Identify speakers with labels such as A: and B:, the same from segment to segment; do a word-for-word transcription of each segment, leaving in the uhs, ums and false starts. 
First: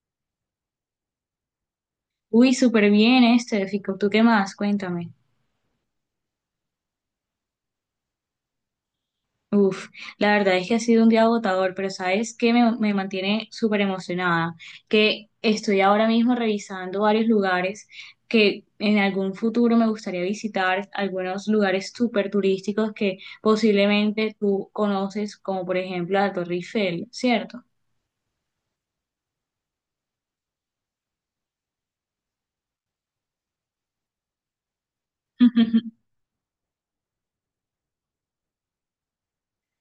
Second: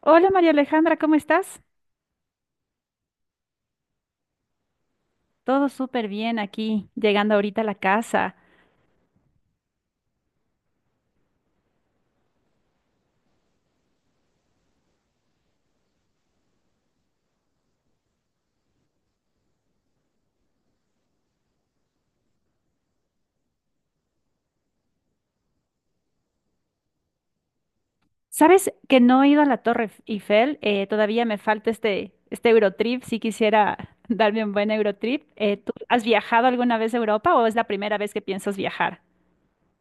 A: Hola María Alejandra, ¿cómo estás?
B: Uy, súper bien este, Fico. ¿Tú qué más? Cuéntame.
A: Todo súper bien aquí, llegando ahorita a la casa.
B: Uf, la verdad es que ha sido un día agotador, pero ¿sabes qué me, me mantiene súper emocionada? Que estoy ahora mismo revisando varios lugares que en algún futuro me gustaría visitar, algunos lugares súper turísticos que posiblemente tú conoces, como por ejemplo la Torre Eiffel, ¿cierto?
A: ¿Sabes que no he ido a la Torre Eiffel? Eh, todavía me falta este, este Eurotrip, si quisiera darme un buen Eurotrip. Eh, ¿tú has viajado alguna vez a Europa o es la primera vez que piensas viajar?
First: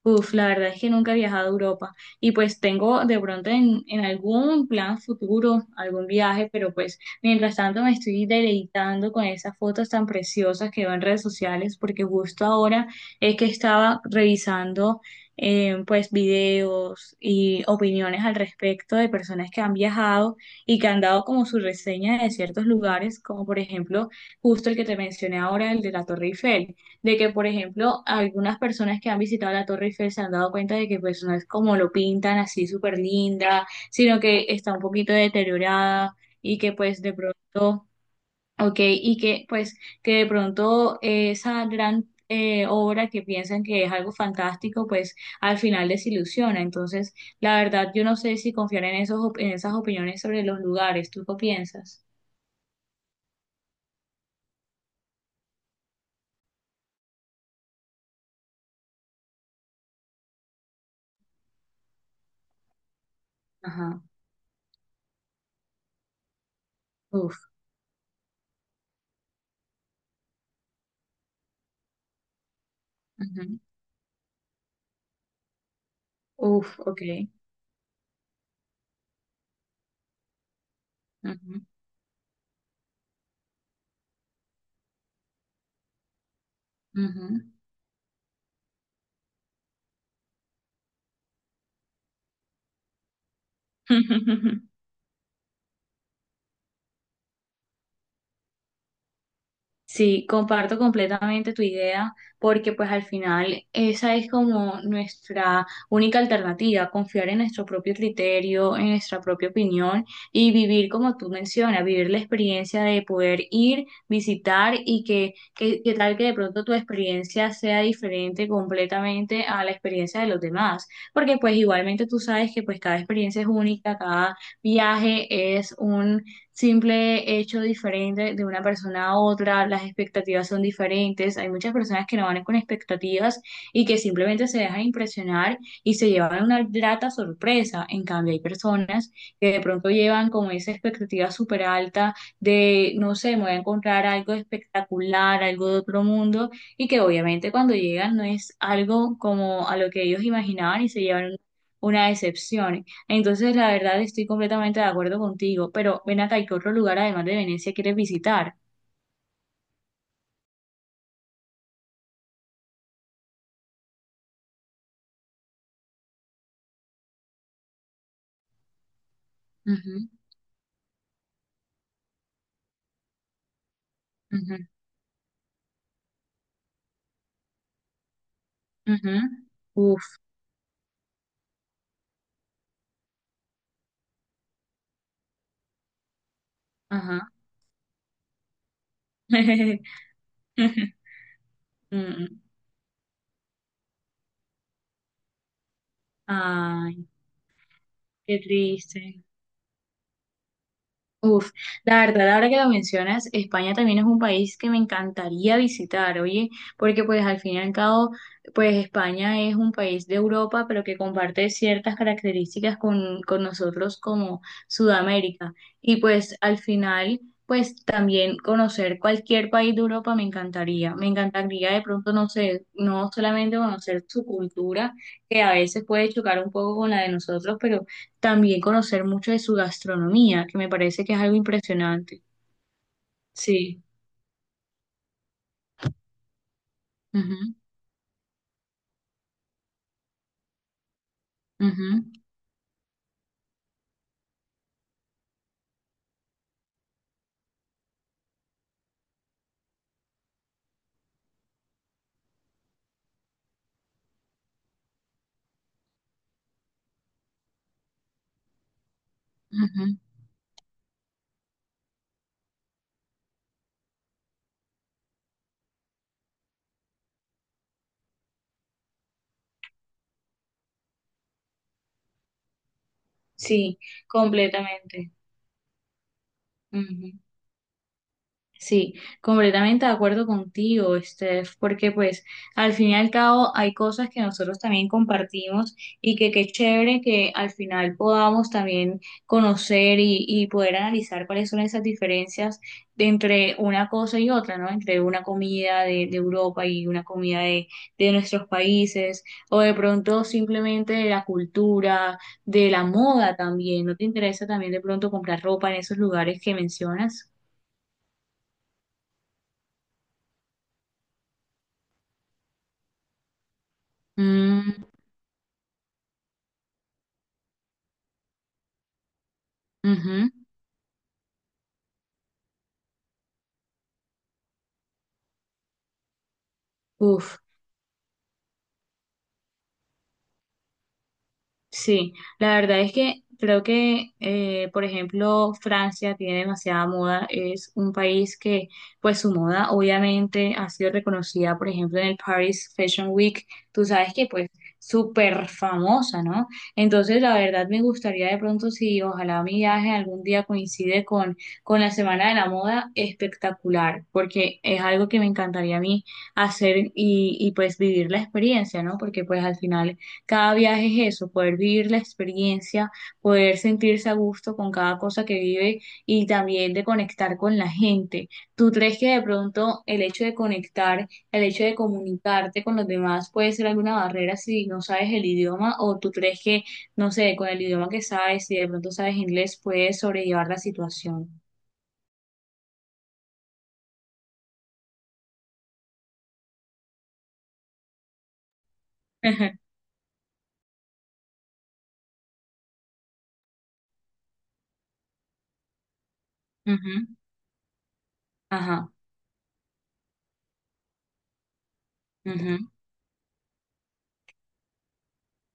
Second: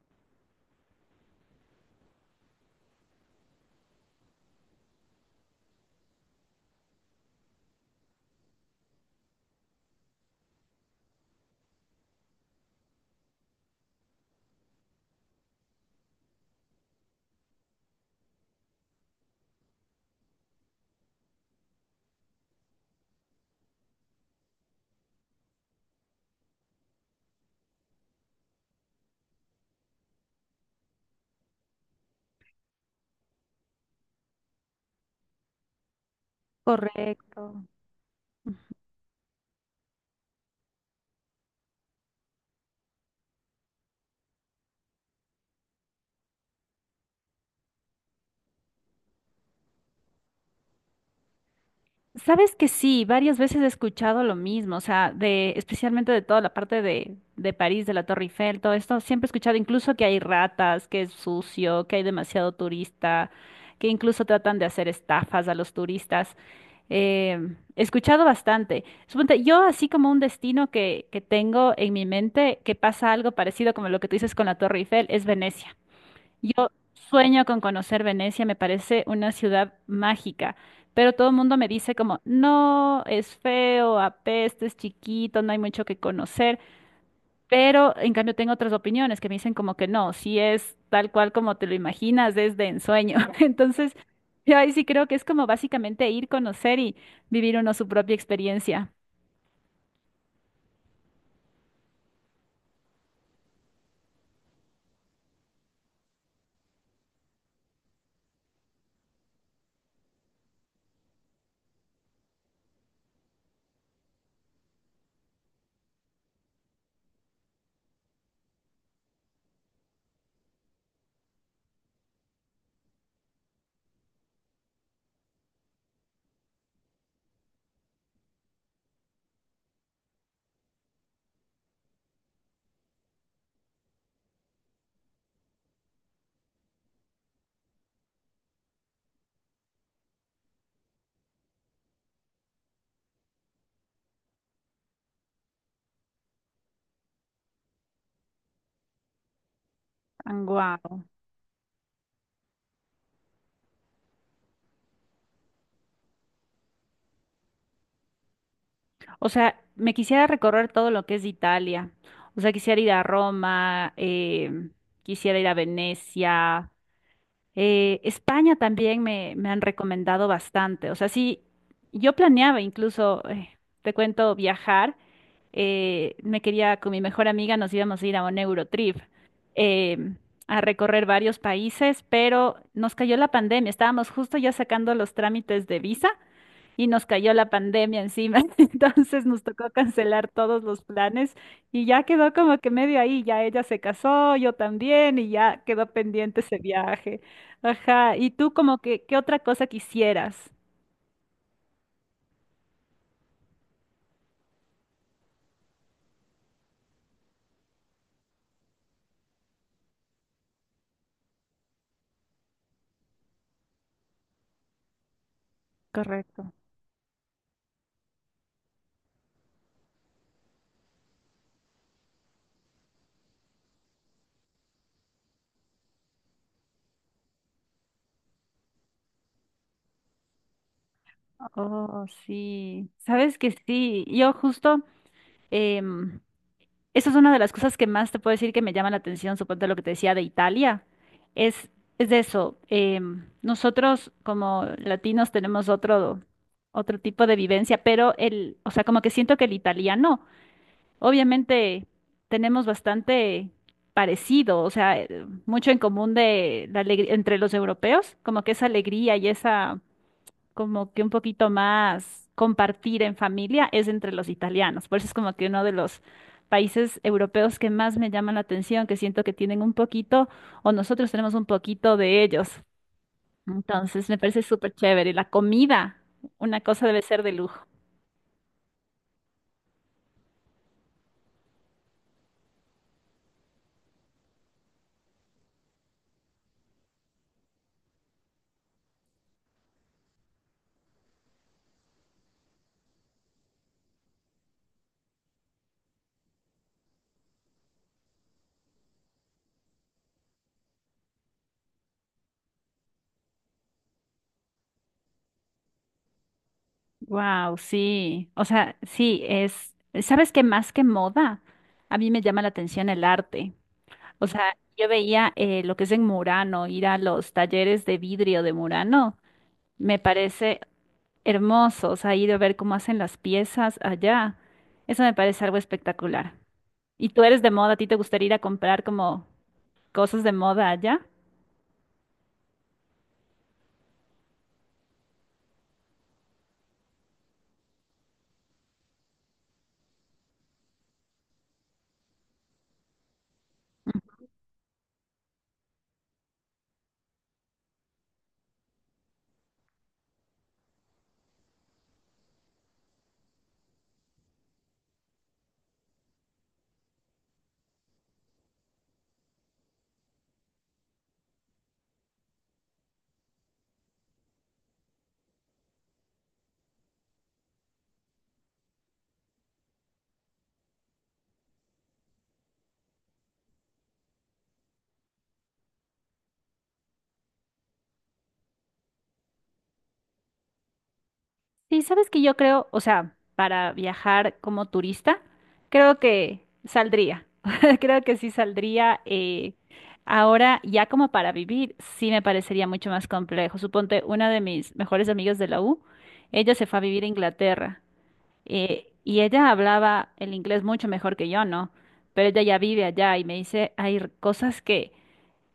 B: Uf, la verdad es que nunca he viajado a Europa y pues tengo de pronto en, en algún plan futuro, algún viaje, pero pues mientras tanto me estoy deleitando con esas fotos tan preciosas que veo en redes sociales porque justo ahora es que estaba revisando eh, pues videos y opiniones al respecto de personas que han viajado y que han dado como su reseña de ciertos lugares, como por ejemplo justo el que te mencioné ahora, el de la Torre Eiffel, de que, por ejemplo, algunas personas que han visitado la Torre Eiffel se han dado cuenta de que pues no es como lo pintan así súper linda, sino que está un poquito deteriorada y que pues de
A: Correcto.
B: pronto, ok, y que pues que de pronto eh, esa gran eh, obra que piensan que es algo fantástico, pues al final desilusiona. Entonces, la verdad, yo no sé si confiar en esos, op- en esas opiniones sobre los lugares. ¿Tú qué piensas?
A: Sabes que sí, varias veces he escuchado lo mismo, o sea, de, especialmente de toda la parte de, de París, de la Torre Eiffel, todo esto, siempre he escuchado incluso que hay ratas, que es sucio, que hay demasiado turista, que
B: Ajá.
A: incluso tratan de hacer estafas a los turistas.
B: Uf.
A: Em, he escuchado bastante. Suponte, yo así como un destino que, que tengo en mi mente, que pasa algo
B: Ujú.
A: parecido como lo que tú dices con la Torre Eiffel, es Venecia. Yo
B: Uf, ok.
A: sueño con conocer Venecia, me parece una ciudad mágica, pero todo el mundo
B: Ujú,
A: me dice como, no, es feo, apesta, es chiquito, no hay mucho que conocer, pero en cambio tengo otras opiniones que me dicen como que no, si es tal cual como te lo imaginas, es de ensueño. Entonces,
B: ujú.
A: yo ahí sí creo que es como básicamente ir, conocer y vivir uno su propia experiencia.
B: Sí, comparto completamente tu idea porque pues al final esa es como nuestra única alternativa, confiar en nuestro propio criterio, en nuestra propia opinión y vivir como tú mencionas, vivir la experiencia de poder ir, visitar y que, que, que tal que de pronto tu experiencia sea diferente completamente a la experiencia de los demás, porque pues igualmente tú sabes que pues cada experiencia es única, cada viaje es simple hecho diferente de una persona a otra, las expectativas son diferentes, hay muchas personas que no van con expectativas y que simplemente se dejan impresionar y se llevan una grata sorpresa, en cambio hay personas que de pronto llevan como esa expectativa súper alta de, no sé, me voy a encontrar algo espectacular, algo de otro mundo y que obviamente cuando llegan no es algo como a lo que ellos imaginaban y se
A: Guau.
B: llevan una decepción. Entonces, la verdad, estoy completamente de acuerdo contigo, pero ven acá, ¿y qué otro lugar además de Venecia quieres visitar?
A: O sea, me quisiera recorrer todo lo que es Italia. O sea, quisiera ir a Roma, em, quisiera ir a Venecia. eh, España también me, me han
B: Ujú,
A: recomendado bastante. O sea, sí, yo planeaba incluso, eh, te cuento,
B: ujú,
A: viajar. Eh, me quería, con mi mejor amiga, nos íbamos a ir a un Eurotrip.
B: ujú. Uf,
A: em, a recorrer varios países, pero nos cayó la pandemia. Estábamos justo ya sacando los trámites de visa y nos
B: ajá.
A: cayó la pandemia encima, entonces nos tocó cancelar todos los planes y ya quedó
B: Mm.
A: como que medio ahí, ya ella se casó, yo también y ya quedó pendiente ese
B: Ay,
A: viaje. Ajá, ¿y
B: qué
A: tú como que qué
B: triste.
A: otra cosa quisieras?
B: Uf, la verdad, ahora que lo mencionas, España también es un país que me encantaría visitar, oye, porque pues al fin y al cabo, pues España es un país de Europa, pero que comparte ciertas características con, con nosotros como Sudamérica. Y pues
A: Correcto.
B: al final, pues también conocer cualquier país de Europa me encantaría. Me encantaría de pronto, no sé, no solamente conocer su cultura, que a veces puede chocar un poco con la de nosotros, pero también conocer mucho de su gastronomía, que me parece que es algo
A: Oh,
B: impresionante.
A: sí. Sabes que
B: Sí,
A: sí, yo justo em, esa es una de las cosas que más te puedo decir que me llama la atención, suponte lo que te decía de Italia, es,
B: ujú,
A: es
B: ujú,
A: de eso. Em, nosotros como latinos tenemos otro, otro tipo de vivencia, pero el, o sea, como que siento que el italiano, obviamente tenemos bastante parecido, o sea, eh, mucho en común de la alegría entre los europeos, como que esa alegría y esa
B: ujú.
A: como que un poquito más compartir en familia es entre los italianos. Por eso es como que uno de los países europeos que más me llaman la atención, que siento que tienen un poquito, o nosotros tenemos un poquito de ellos.
B: Sí,
A: Entonces me parece súper
B: completamente.
A: chévere. La comida, una cosa debe
B: Ujú.
A: ser de lujo.
B: Sí, completamente de acuerdo contigo, Steph, porque pues al fin y al cabo hay cosas que nosotros también compartimos y que qué chévere que al final podamos también conocer y, y poder analizar cuáles son esas diferencias de entre una cosa y otra, ¿no? Entre una comida de, de Europa y una comida de, de nuestros países, o de pronto simplemente de la cultura, de la moda también. ¿No te interesa también de pronto comprar ropa en esos lugares que mencionas?
A: Wow, sí. O sea, sí, es, ¿sabes qué más que moda? A mí me llama la atención el arte. O sea, yo veía eh, lo que es en Murano, ir a los talleres de vidrio de Murano. Me
B: Ujú.
A: parece hermosos, ha ido a ver cómo hacen las piezas allá. Eso me parece algo espectacular. ¿Y tú
B: Uf,
A: eres de moda? ¿A ti te gustaría ir a comprar como cosas de moda allá?
B: sí, la verdad es que creo que, eh, por ejemplo, Francia tiene demasiada moda, es un país que, pues su moda obviamente ha sido reconocida, por ejemplo, en el Paris Fashion Week, tú sabes que pues súper famosa, ¿no? Entonces, la verdad me gustaría de pronto, si ojalá mi viaje algún día coincide con, con la Semana de la Moda, espectacular, porque es algo que me encantaría a mí hacer y, y pues vivir la experiencia, ¿no? Porque pues al final cada viaje es eso, poder vivir la experiencia, poder sentirse a gusto con cada cosa que vive y también de conectar con la gente. ¿Tú crees que de pronto el hecho de conectar, el hecho de comunicarte con los demás puede ser alguna barrera si no sabes el idioma o tú crees que, no sé, con el idioma que sabes, si de pronto sabes inglés, puedes sobrellevar la situación?
A: Sí, sabes que yo creo, o sea, para viajar como turista, creo que saldría. Creo que sí saldría. Eh, ahora, ya como para vivir, sí me parecería mucho más complejo. Suponte, una de mis mejores amigas de la U, ella se fue a vivir a
B: Ujú.
A: Inglaterra. Eh,
B: Ajá.
A: y ella hablaba el inglés mucho mejor que yo, ¿no? Pero ella ya
B: Ujú,
A: vive allá y me dice, hay r- cosas que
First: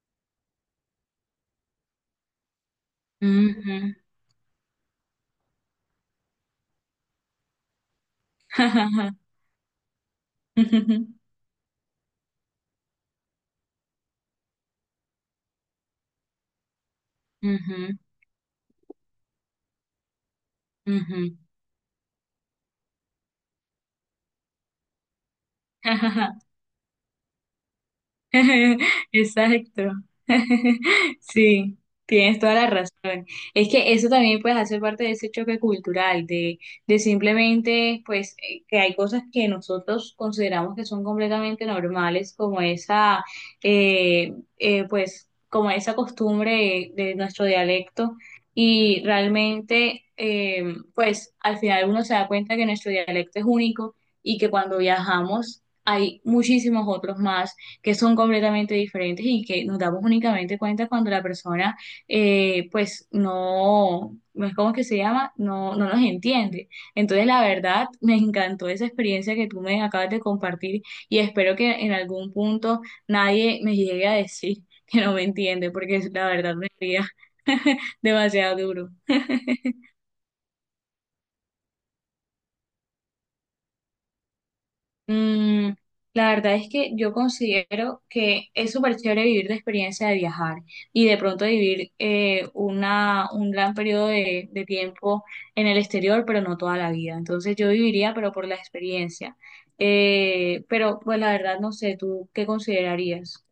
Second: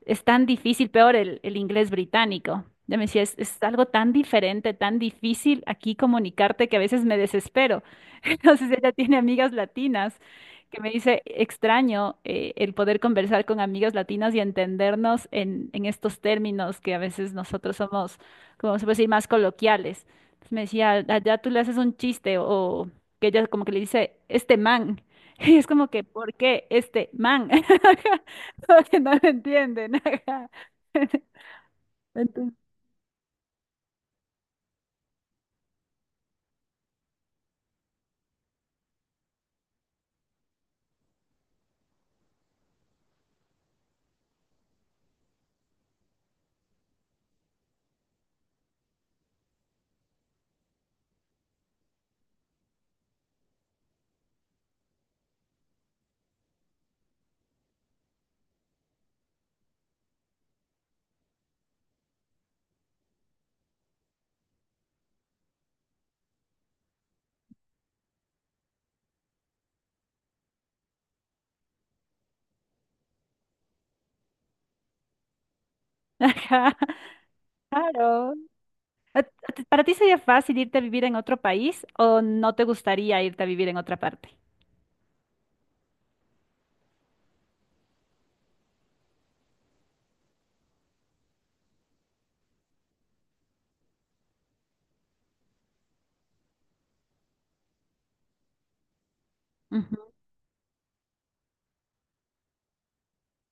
A: es tan difícil, peor el, el inglés británico. Ella me decía, es, es algo
B: ujú,
A: tan diferente, tan difícil aquí comunicarte que a veces me desespero. No sé si ella tiene amigas latinas, que me
B: ujú,
A: dice, extraño eh, el poder conversar con amigas latinas y entendernos en, en estos términos que a veces nosotros
B: ujú,
A: somos, como se puede decir, más coloquiales. Entonces me decía,
B: ujú,
A: allá tú le haces un chiste o que ella como que le dice, este man. Y es como que, ¿por qué este man? Porque no lo
B: Exacto.
A: entienden. Ajá.
B: Sí, tienes toda
A: Entonces,
B: la razón. Es que eso también pues hace parte de ese choque cultural, de, de simplemente pues eh, que hay cosas que nosotros consideramos que son completamente normales, como esa eh, eh, pues como esa costumbre de, de nuestro dialecto y realmente eh, pues al final uno se da cuenta que nuestro dialecto es único y que cuando viajamos hay muchísimos otros más que son completamente diferentes y que nos damos únicamente cuenta cuando la persona, eh, pues no, no es como que se llama, no, no nos entiende. Entonces, la verdad, me encantó esa experiencia que tú me acabas de compartir y espero que en algún punto nadie me llegue a decir que no me entiende, porque la verdad me
A: ajá,
B: haría
A: claro.
B: demasiado duro.
A: ¿A- a ¿Para ti sería fácil irte a vivir en otro país o no te gustaría irte a vivir en otra parte?
B: Mm, la verdad es que yo considero que es súper chévere vivir la experiencia de viajar y de pronto vivir eh, una, un gran periodo de, de tiempo en el exterior, pero no toda la vida. Entonces yo viviría, pero por la experiencia.
A: Ujú.
B: Eh, pero pues la verdad no sé, ¿tú qué considerarías?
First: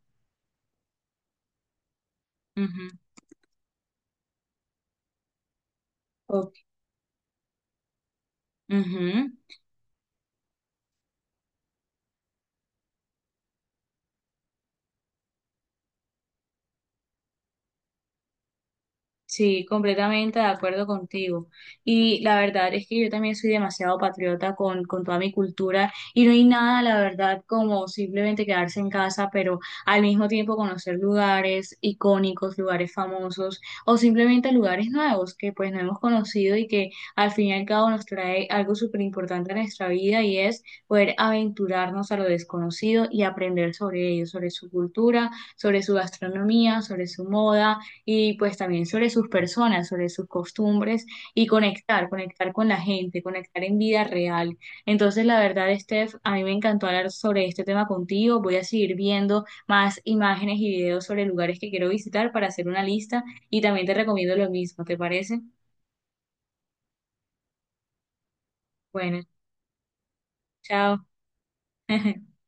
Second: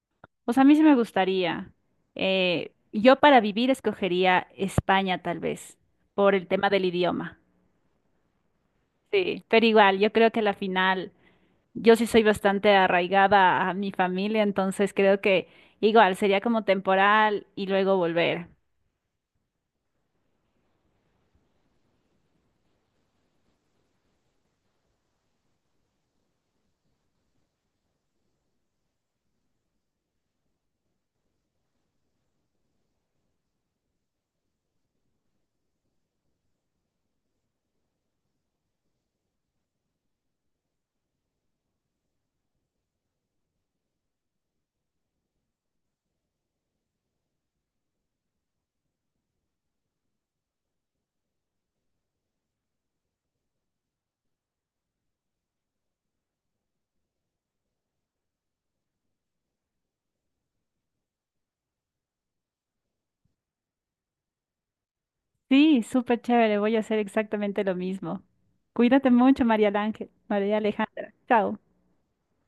A: Pues a mí sí me gustaría. Eh,
B: Ujú,
A: yo para vivir escogería España tal vez, por el
B: ok,
A: tema del idioma.
B: ujú.
A: Sí, pero igual, yo creo que a la final, yo sí soy bastante arraigada a mi familia, entonces creo que igual sería como temporal y luego volver.
B: Sí, completamente de acuerdo contigo. Y la verdad es que yo también soy demasiado patriota con, con toda mi cultura y no hay nada, la verdad, como simplemente quedarse en casa, pero al mismo tiempo conocer lugares icónicos, lugares famosos o simplemente lugares nuevos que pues no hemos conocido y que al fin y al cabo nos trae algo súper importante a nuestra vida y es poder aventurarnos a lo desconocido y aprender sobre ello, sobre su cultura, sobre su gastronomía, sobre su moda y pues también sobre sus personas, sobre sus costumbres y conectar, conectar con la gente, conectar en vida real. Entonces, la verdad, Steph, a mí me encantó hablar sobre este tema contigo. Voy a seguir viendo más imágenes y videos sobre lugares que quiero visitar para hacer una lista y también te recomiendo lo mismo, ¿te parece?
A: Sí, súper chévere, voy a hacer exactamente lo mismo. Cuídate
B: Bueno,
A: mucho, María Ángel, María
B: chao.
A: Alejandra. Chao.